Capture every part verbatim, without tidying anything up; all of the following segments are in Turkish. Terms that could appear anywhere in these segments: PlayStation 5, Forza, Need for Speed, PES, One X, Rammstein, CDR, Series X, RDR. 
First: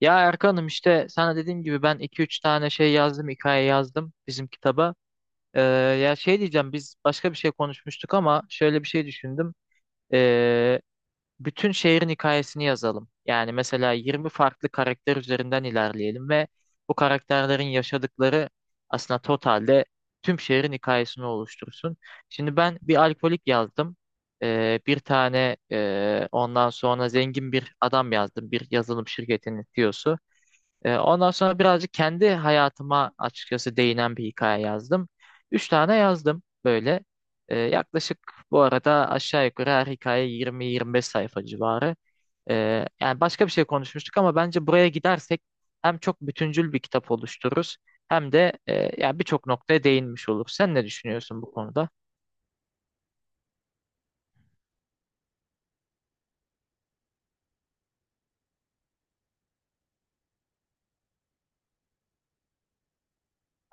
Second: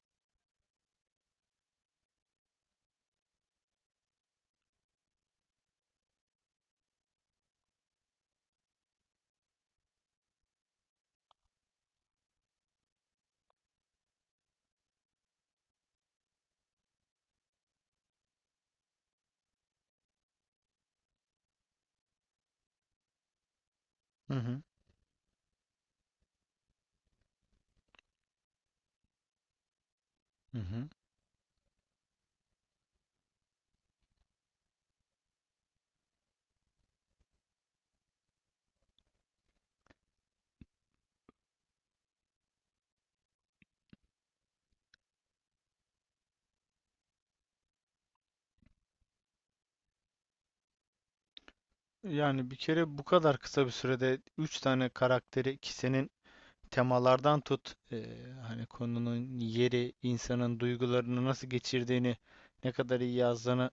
Ya Erkan'ım işte sana dediğim gibi ben iki üç tane şey yazdım, hikaye yazdım bizim kitaba. Ee, ya şey diyeceğim biz başka bir şey konuşmuştuk ama şöyle bir şey düşündüm. Ee, bütün şehrin hikayesini yazalım. Yani mesela yirmi farklı karakter üzerinden ilerleyelim ve bu karakterlerin yaşadıkları aslında totalde tüm şehrin hikayesini oluştursun. Şimdi ben bir alkolik yazdım. Hı hı. Ee, bir tane e, ondan sonra zengin bir adam yazdım. Bir yazılım şirketinin C E O'su. Hı hı. Ee, ondan sonra birazcık kendi hayatıma açıkçası değinen bir hikaye yazdım. Üç tane yazdım böyle. Ee, yaklaşık bu arada aşağı yukarı her hikaye yirmi yirmi beş sayfa civarı. Ee, yani başka bir şey konuşmuştuk ama bence buraya gidersek hem çok bütüncül bir kitap oluştururuz hem de e, yani birçok noktaya değinmiş oluruz. Sen ne düşünüyorsun bu konuda? Yani bir kere bu kadar kısa bir sürede üç tane karakteri ki senin temalardan tut eee, hani konunun yeri, insanın duygularını nasıl geçirdiğini, ne kadar iyi yazdığını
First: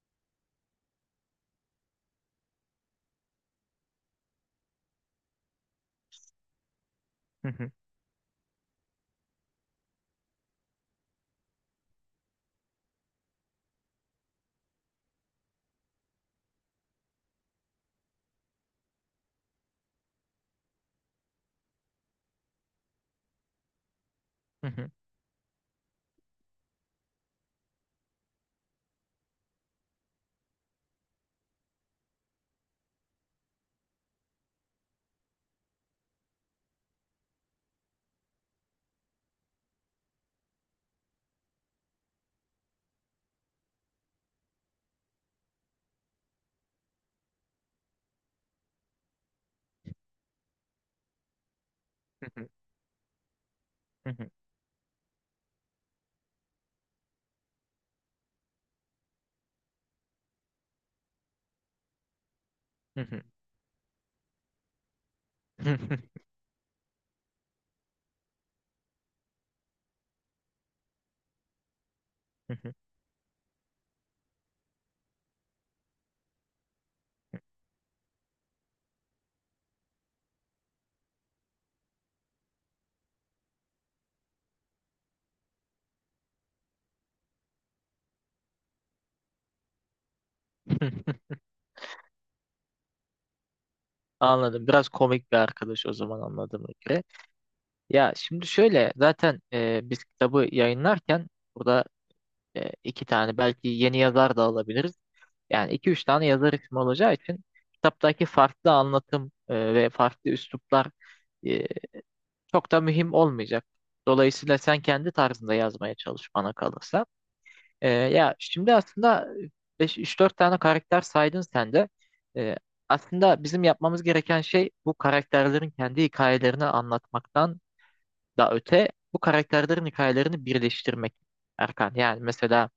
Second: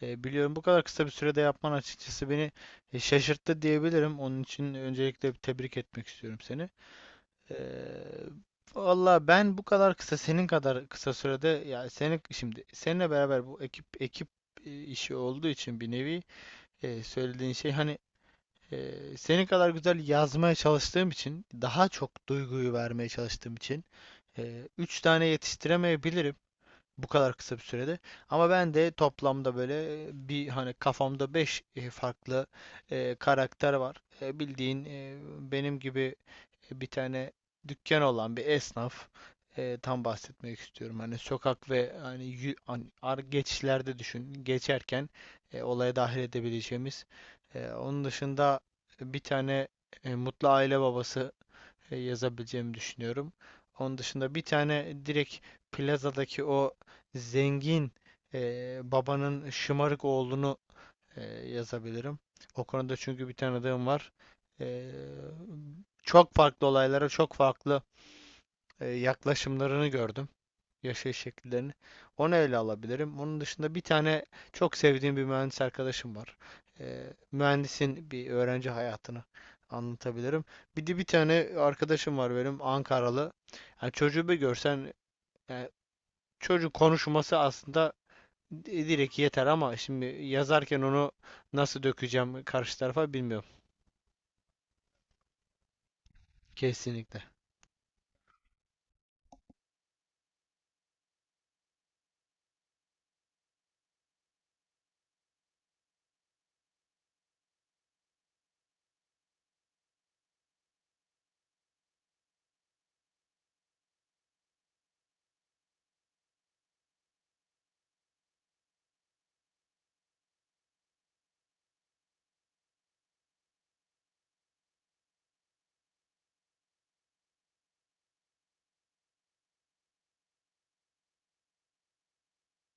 eee, biliyorum. Bu kadar kısa bir sürede yapman açıkçası beni e, şaşırttı diyebilirim. Onun için öncelikle bir tebrik etmek istiyorum seni. Hı hı, Eee valla ben bu kadar kısa senin kadar kısa sürede ya seni şimdi seninle beraber bu ekip ekip e, işi olduğu için bir nevi e, söylediğin şey hani e, senin kadar güzel yazmaya çalıştığım için daha çok duyguyu vermeye çalıştığım için hı e, hı, üç tane yetiştiremeyebilirim bu kadar kısa bir sürede. Ama ben de toplamda böyle e, bir hani kafamda beş e, farklı e, karakter var. E, bildiğin e, benim gibi bir tane dükkan olan bir esnaf, e, tam bahsetmek istiyorum. Hani sokak ve hani yü- an- ar- geçişlerde düşün. Geçerken e, olaya dahil edebileceğimiz. E, onun dışında bir tane e, mutlu aile babası e, hı hı, yazabileceğimi düşünüyorum. Onun hı hı, dışında bir tane direkt plazadaki o zengin e, babanın şımarık oğlunu e, yazabilirim. O konuda hı hı, çünkü bir tanıdığım var. E, hı hı, hı hı. Çok farklı olaylara çok farklı e, yaklaşımlarını gördüm. Yaşayış şekillerini. Onu ele alabilirim. Onun dışında bir tane çok sevdiğim bir mühendis arkadaşım var. E, mühendisin bir öğrenci hayatını anlatabilirim. Bir de bir tane arkadaşım var benim Ankaralı. Yani çocuğu bir görsen yani çocuğun konuşması aslında Di- direkt yeter ama şimdi yazarken onu nasıl dökeceğim karşı tarafa bilmiyorum. Anladım. Biraz komik bir arkadaş o zaman anladığıma göre. Kesinlikle. Ya şimdi şöyle zaten e, biz kitabı yayınlarken burada e, iki tane belki yeni yazar da alabiliriz. Yani iki üç tane yazar ismi olacağı için kitaptaki farklı anlatım e, ve farklı üsluplar e, çok da mühim olmayacak. Dolayısıyla sen kendi tarzında yazmaya çalış bana kalırsa. E, ya şimdi aslında üç dört tane karakter saydın sen de. E, aslında bizim yapmamız gereken şey bu karakterlerin kendi hikayelerini anlatmaktan da öte bu karakterlerin hikayelerini birleştirmek Erkan. Yani mesela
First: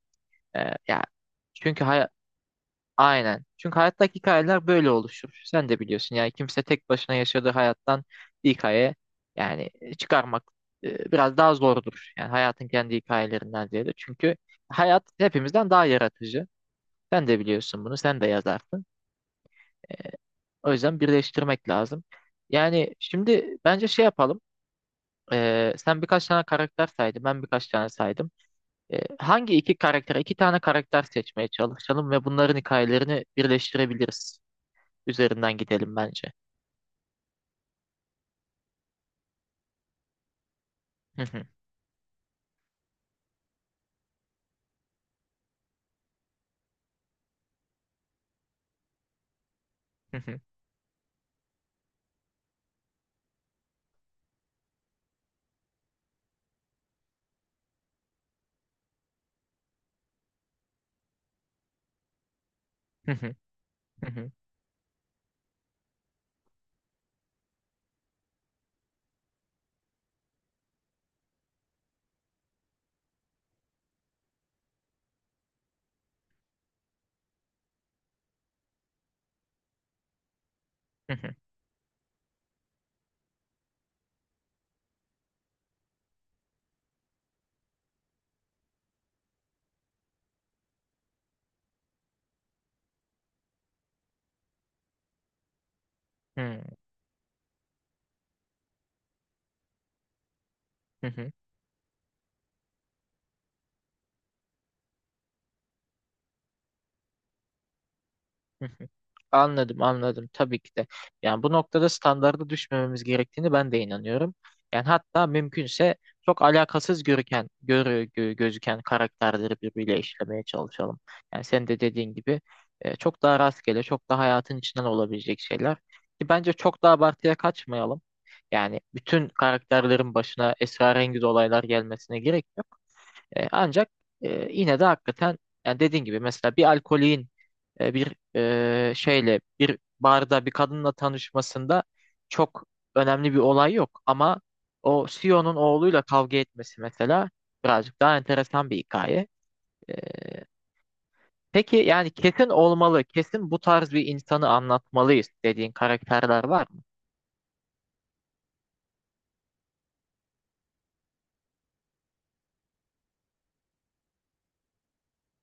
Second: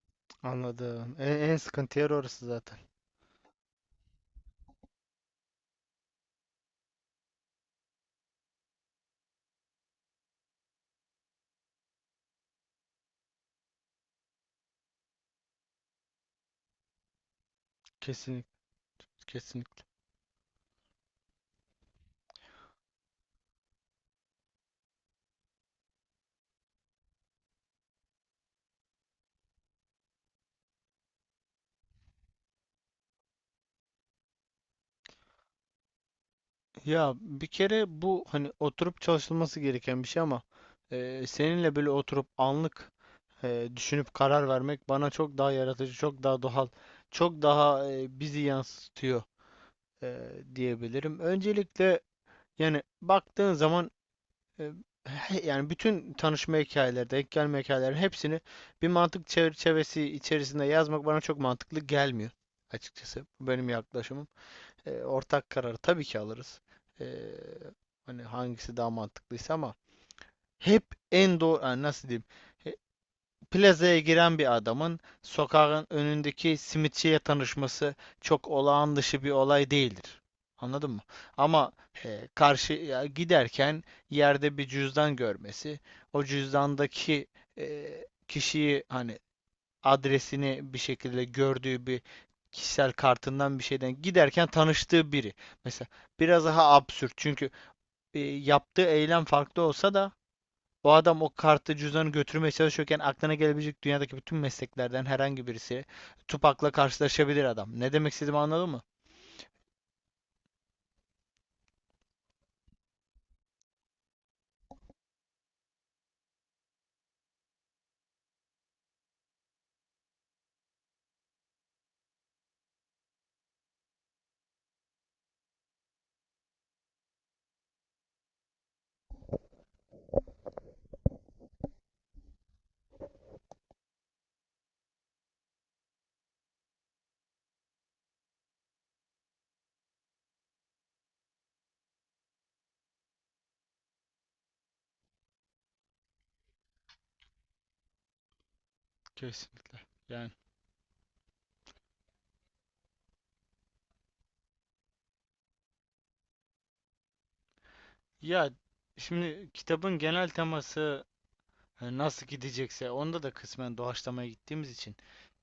e, ya Anladım. En, en çünkü sıkıntı hay yer orası zaten. aynen. Çünkü hayattaki hikayeler böyle oluşur. Sen de biliyorsun yani kimse tek başına yaşadığı hayattan bir hikaye yani e, çıkarmak e, biraz daha zordur. Yani hayatın kendi hikayelerinden ziyade. Çünkü hayat hepimizden daha yaratıcı. Sen de biliyorsun bunu. Sen de Kesinlikle. yazarsın. Kesinlikle. O yüzden birleştirmek lazım. Yani şimdi bence şey yapalım. E, sen birkaç tane karakter saydın. Ben birkaç tane saydım. E, hangi iki karakter, iki tane karakter seçmeye çalışalım ve bunların hikayelerini birleştirebiliriz. Üzerinden gidelim bence. Ya bir kere bu hani oturup çalışılması gereken bir şey ama e, seninle böyle oturup anlık e, düşünüp karar vermek bana çok daha yaratıcı, çok daha doğal, çok daha e, bizi yansıtıyor, e, diyebilirim. Öncelikle yani baktığın zaman e, he- yani bütün tanışma hikayeleri, denk gelme hikayeleri hepsini bir mantık çerçevesi içerisinde yazmak bana çok mantıklı gelmiyor açıkçası. Bu benim yaklaşımım. E, ortak kararı tabii ki alırız. E, Hani hangisi daha mantıklıysa ama hep en doğru yani nasıl diyeyim? E, Plazaya giren bir adamın sokağın önündeki simitçiye tanışması çok olağan dışı bir olay değildir. Anladın mı? Ama e, karşıya giderken yerde bir cüzdan görmesi, o cüzdandaki e, kişiyi hani adresini bir şekilde gördüğü bir kişisel kartından bir şeyden giderken tanıştığı biri. Mesela biraz daha absürt çünkü e, yaptığı eylem farklı olsa da o adam o kartı cüzdanı götürmeye çalışırken aklına gelebilecek dünyadaki bütün mesleklerden herhangi birisi Tupak'la karşılaşabilir adam. Ne demek istediğimi Hı anladın mı? hı. Anladım, anladım. Tabii ki de. Yani bu noktada standarda düşmememiz gerektiğini ben de inanıyorum. Yani hatta mümkünse çok alakasız görüken, görü, gö- gözüken karakterleri birbiriyle işlemeye çalışalım. Yani sen de dediğin gibi e, çok daha rastgele, çok daha hayatın içinden olabilecek şeyler. Ki bence çok da abartıya kaçmayalım. Yani bütün karakterlerin başına esrarengiz olaylar gelmesine gerek yok. E, ancak e, yine de hakikaten yani dediğin gibi mesela bir alkolin e, bir e, şeyle bir barda bir kadınla tanışmasında çok önemli bir olay yok ama o C E O'nun oğluyla kavga etmesi mesela birazcık daha enteresan bir hikaye. Kesinlikle. E, Yani peki yani kesin olmalı, kesin bu tarz bir insanı anlatmalıyız dediğin karakterler var mı? ya şimdi kitabın genel teması hani nasıl gidecekse onda da kısmen doğaçlamaya gittiğimiz için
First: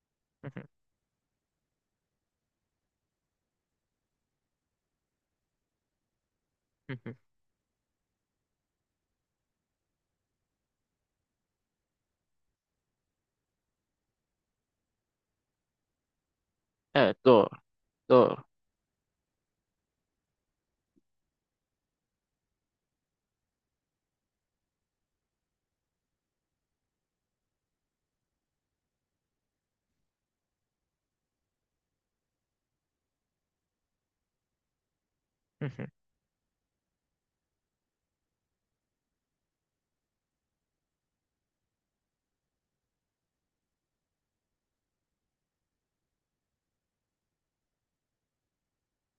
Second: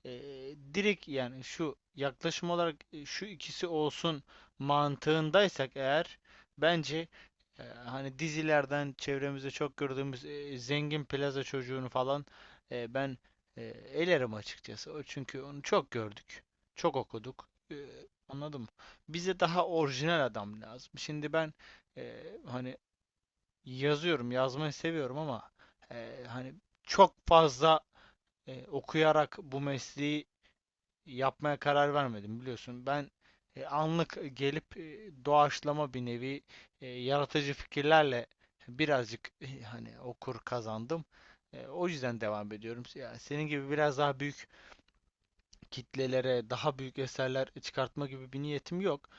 eee, direkt yani şu yaklaşım olarak e, şu ikisi olsun mantığındaysak eğer bence e, hani dizilerden çevremizde çok gördüğümüz e, zengin plaza çocuğunu falan e, ben e, elerim açıkçası. O çünkü onu çok gördük. Çok Evet, okuduk. doğru. E, Doğru. Anladın. Bize daha orijinal adam lazım. Şimdi ben e, hani yazıyorum, yazmayı seviyorum ama e, hani çok fazla e, okuyarak bu mesleği yapmaya karar vermedim biliyorsun. Ben e, anlık gelip e, Hı hı, doğaçlama bir nevi e, yaratıcı fikirlerle birazcık e, hani okur kazandım. E, o yüzden devam ediyorum. Yani senin gibi biraz daha büyük kitlelere, daha büyük eserler çıkartma gibi bir niyetim yok.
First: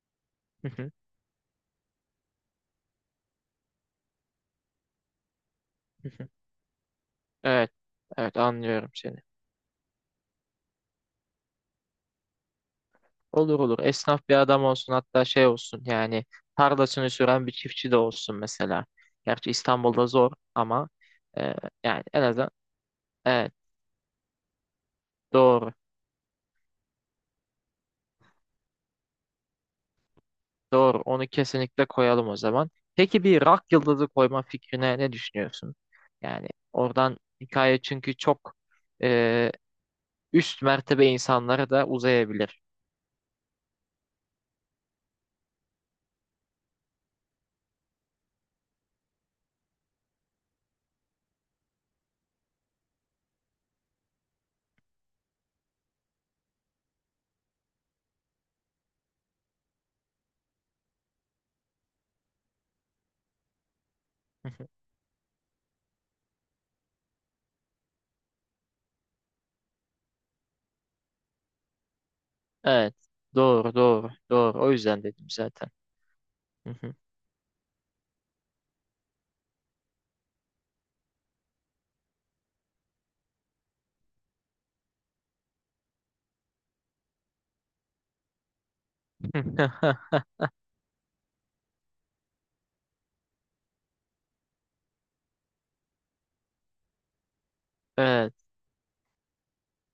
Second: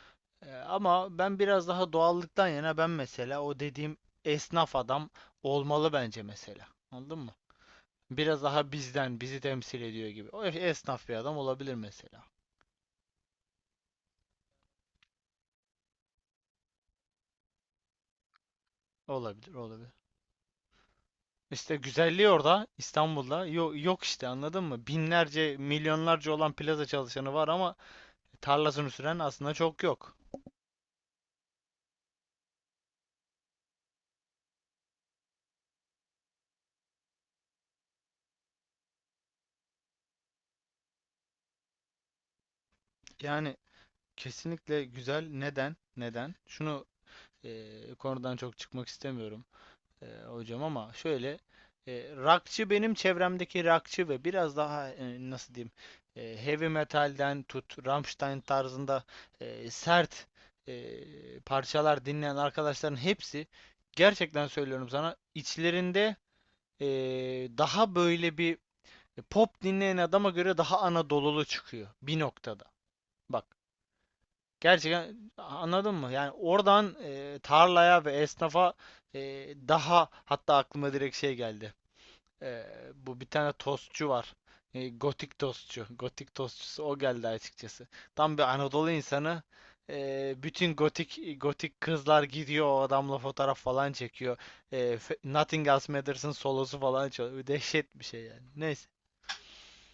Ee, hı hı, Ama ben biraz daha doğallıktan yana ben mesela o dediğim esnaf adam olmalı hı bence hı. mesela. Anladın mı? Evet. Evet Biraz daha anlıyorum seni. bizden, bizi temsil ediyor gibi. O esnaf bir adam olabilir mesela. Olur olur. Esnaf bir adam olsun hatta şey olsun yani tarlasını süren bir çiftçi de olsun mesela. Gerçi Olabilir, olabilir. İstanbul'da zor ama e, İşte yani en güzelliği azından orada İstanbul'da evet yok, yok işte anladın mı? Binlerce, doğru. milyonlarca olan plaza çalışanı var ama tarlasını süren aslında çok yok. Doğru. Onu kesinlikle koyalım o zaman. Peki bir rock yıldızı koyma fikrine ne düşünüyorsun? Yani oradan hikaye çünkü çok e, üst mertebe insanlara da uzayabilir. Yani kesinlikle güzel. Neden? Neden? Şunu eee, konudan çok çıkmak istemiyorum. E, hocam ama şöyle e, rockçı benim çevremdeki rockçı ve biraz daha e, nasıl diyeyim e, heavy metalden tut Rammstein tarzında e, sert e, parçalar dinleyen arkadaşların hepsi gerçekten Hı hı. söylüyorum sana içlerinde e, daha böyle bir pop dinleyen adama göre daha Anadolulu çıkıyor bir noktada. Evet. Bak Doğru, doğru, doğru. O yüzden dedim gerçekten zaten. anladın mı? Yani Hı hı. oradan e, tarlaya ve esnafa e, daha hatta aklıma direkt şey geldi. Ee, Bu bir tane tostçu var. Ee, gotik tostçu. Gotik tostçusu o geldi açıkçası. Tam bir Anadolu insanı. Ee, bütün gotik gotik kızlar gidiyor o adamla fotoğraf falan çekiyor. Ee, Fe- Nothing Else Matters'ın solosu falan çalıyor. Dehşet bir şey yani. Evet. Neyse.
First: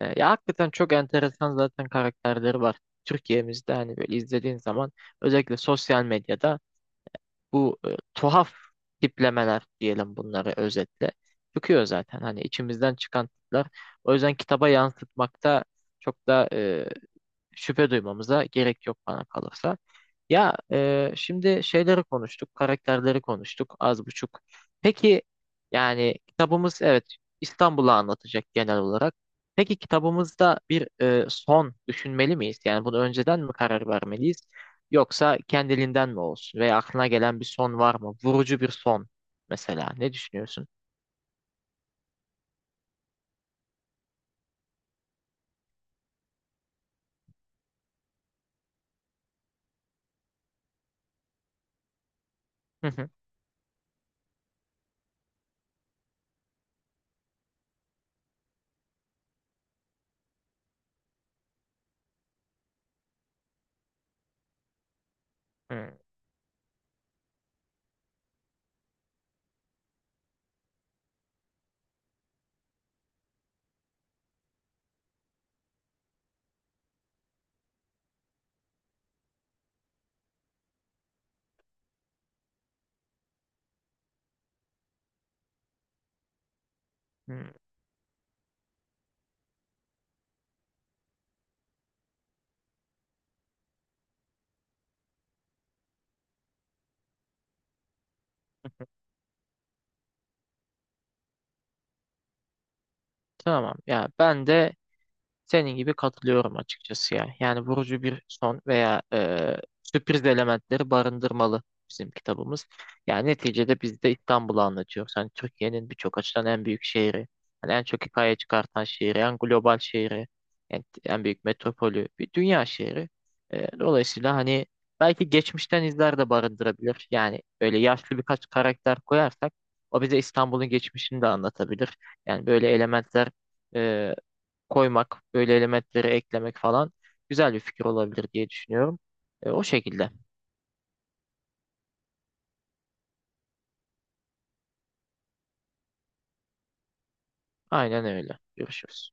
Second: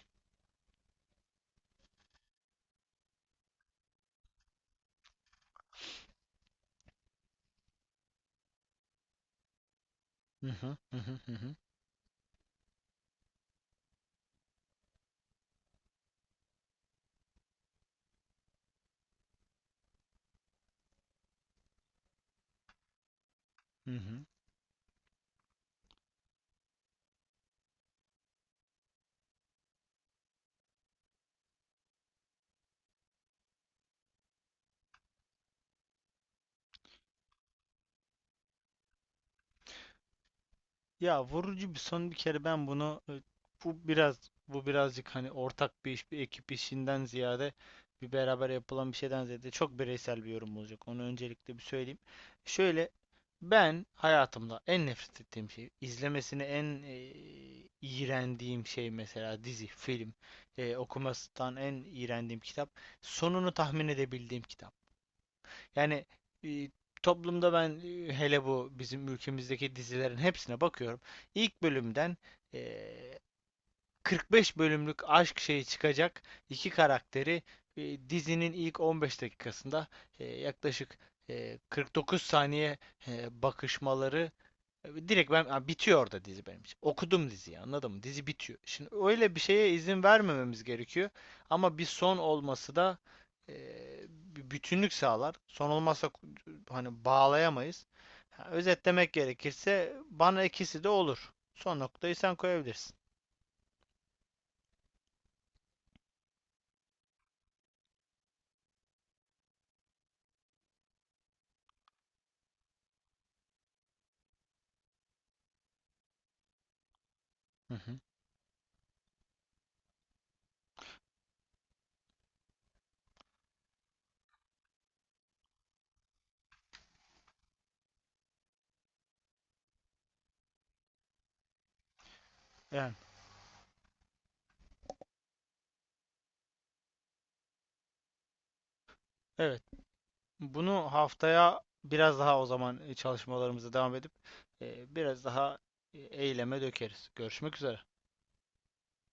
E, ya hakikaten çok enteresan zaten karakterleri var. Türkiye'mizde hani böyle izlediğin zaman özellikle sosyal medyada bu e, tuhaf tiplemeler diyelim Hı bunları hı hı hı özetle hı hı. çıkıyor zaten hani içimizden çıkan tipler. O yüzden kitaba yansıtmakta çok da e, şüphe duymamıza gerek yok bana kalırsa. Ya e, şimdi şeyleri konuştuk, karakterleri konuştuk hı az hı. buçuk. Peki yani kitabımız evet İstanbul'u anlatacak genel olarak. Peki kitabımızda bir e, son düşünmeli miyiz? Yani bunu önceden mi karar vermeliyiz? Yoksa kendiliğinden mi olsun? Veya aklına gelen bir son var mı? Vurucu bir son mesela. Ne düşünüyorsun? Ya vurucu bir son bir kere ben bunu e, bu biraz bu birazcık hani ortak bir iş bir ekip işinden ziyade bir beraber yapılan bir şeyden ziyade çok bireysel bir yorum olacak. Onu öncelikle bir söyleyeyim. Hı Şöyle hı. ben hayatımda en nefret ettiğim şey izlemesini en e, iğrendiğim şey mesela dizi, film, e, okumasından en iğrendiğim kitap, sonunu tahmin edebildiğim kitap. Hı Yani e, toplumda ben e, hele bu bizim ülkemizdeki dizilerin hepsine bakıyorum. İlk bölümden e, kırk beş bölümlük aşk şeyi çıkacak iki karakteri e, dizinin ilk on beş dakikasında e, yaklaşık e, kırk dokuz saniye e, bakışmaları. Direkt ben ha, bitiyor orada dizi benim için. Okudum hı. diziyi anladın mı? Dizi bitiyor. Şimdi öyle bir şeye izin vermememiz gerekiyor. Ama bir son olması da e, bir bütünlük sağlar. Son olmazsa hani bağlayamayız. Ha, özetlemek gerekirse bana ikisi de olur. Son noktayı sen koyabilirsin. Tamam. Ya ben de senin gibi katılıyorum açıkçası ya. Yani vurucu bir son veya e, sürpriz elementleri barındırmalı bizim kitabımız. Yani neticede biz de İstanbul'u anlatıyoruz. Hani Türkiye'nin birçok açıdan en büyük şehri, hani Hı en hı. çok hikaye çıkartan şehri, en global şehri, en, en büyük metropolü, bir dünya şehri. E, dolayısıyla hani belki geçmişten izler de barındırabilir. Yani öyle yaşlı birkaç karakter koyarsak o bize İstanbul'un geçmişini de anlatabilir. Yani böyle Yani elementler e, koymak, böyle elementleri eklemek falan güzel bir fikir olabilir diye düşünüyorum. E, evet. o şekilde. Bunu haftaya biraz daha o zaman e, çalışmalarımıza devam edip e, biraz daha e, eyleme dökeriz. Görüşmek üzere. Aynen öyle. Görüşürüz.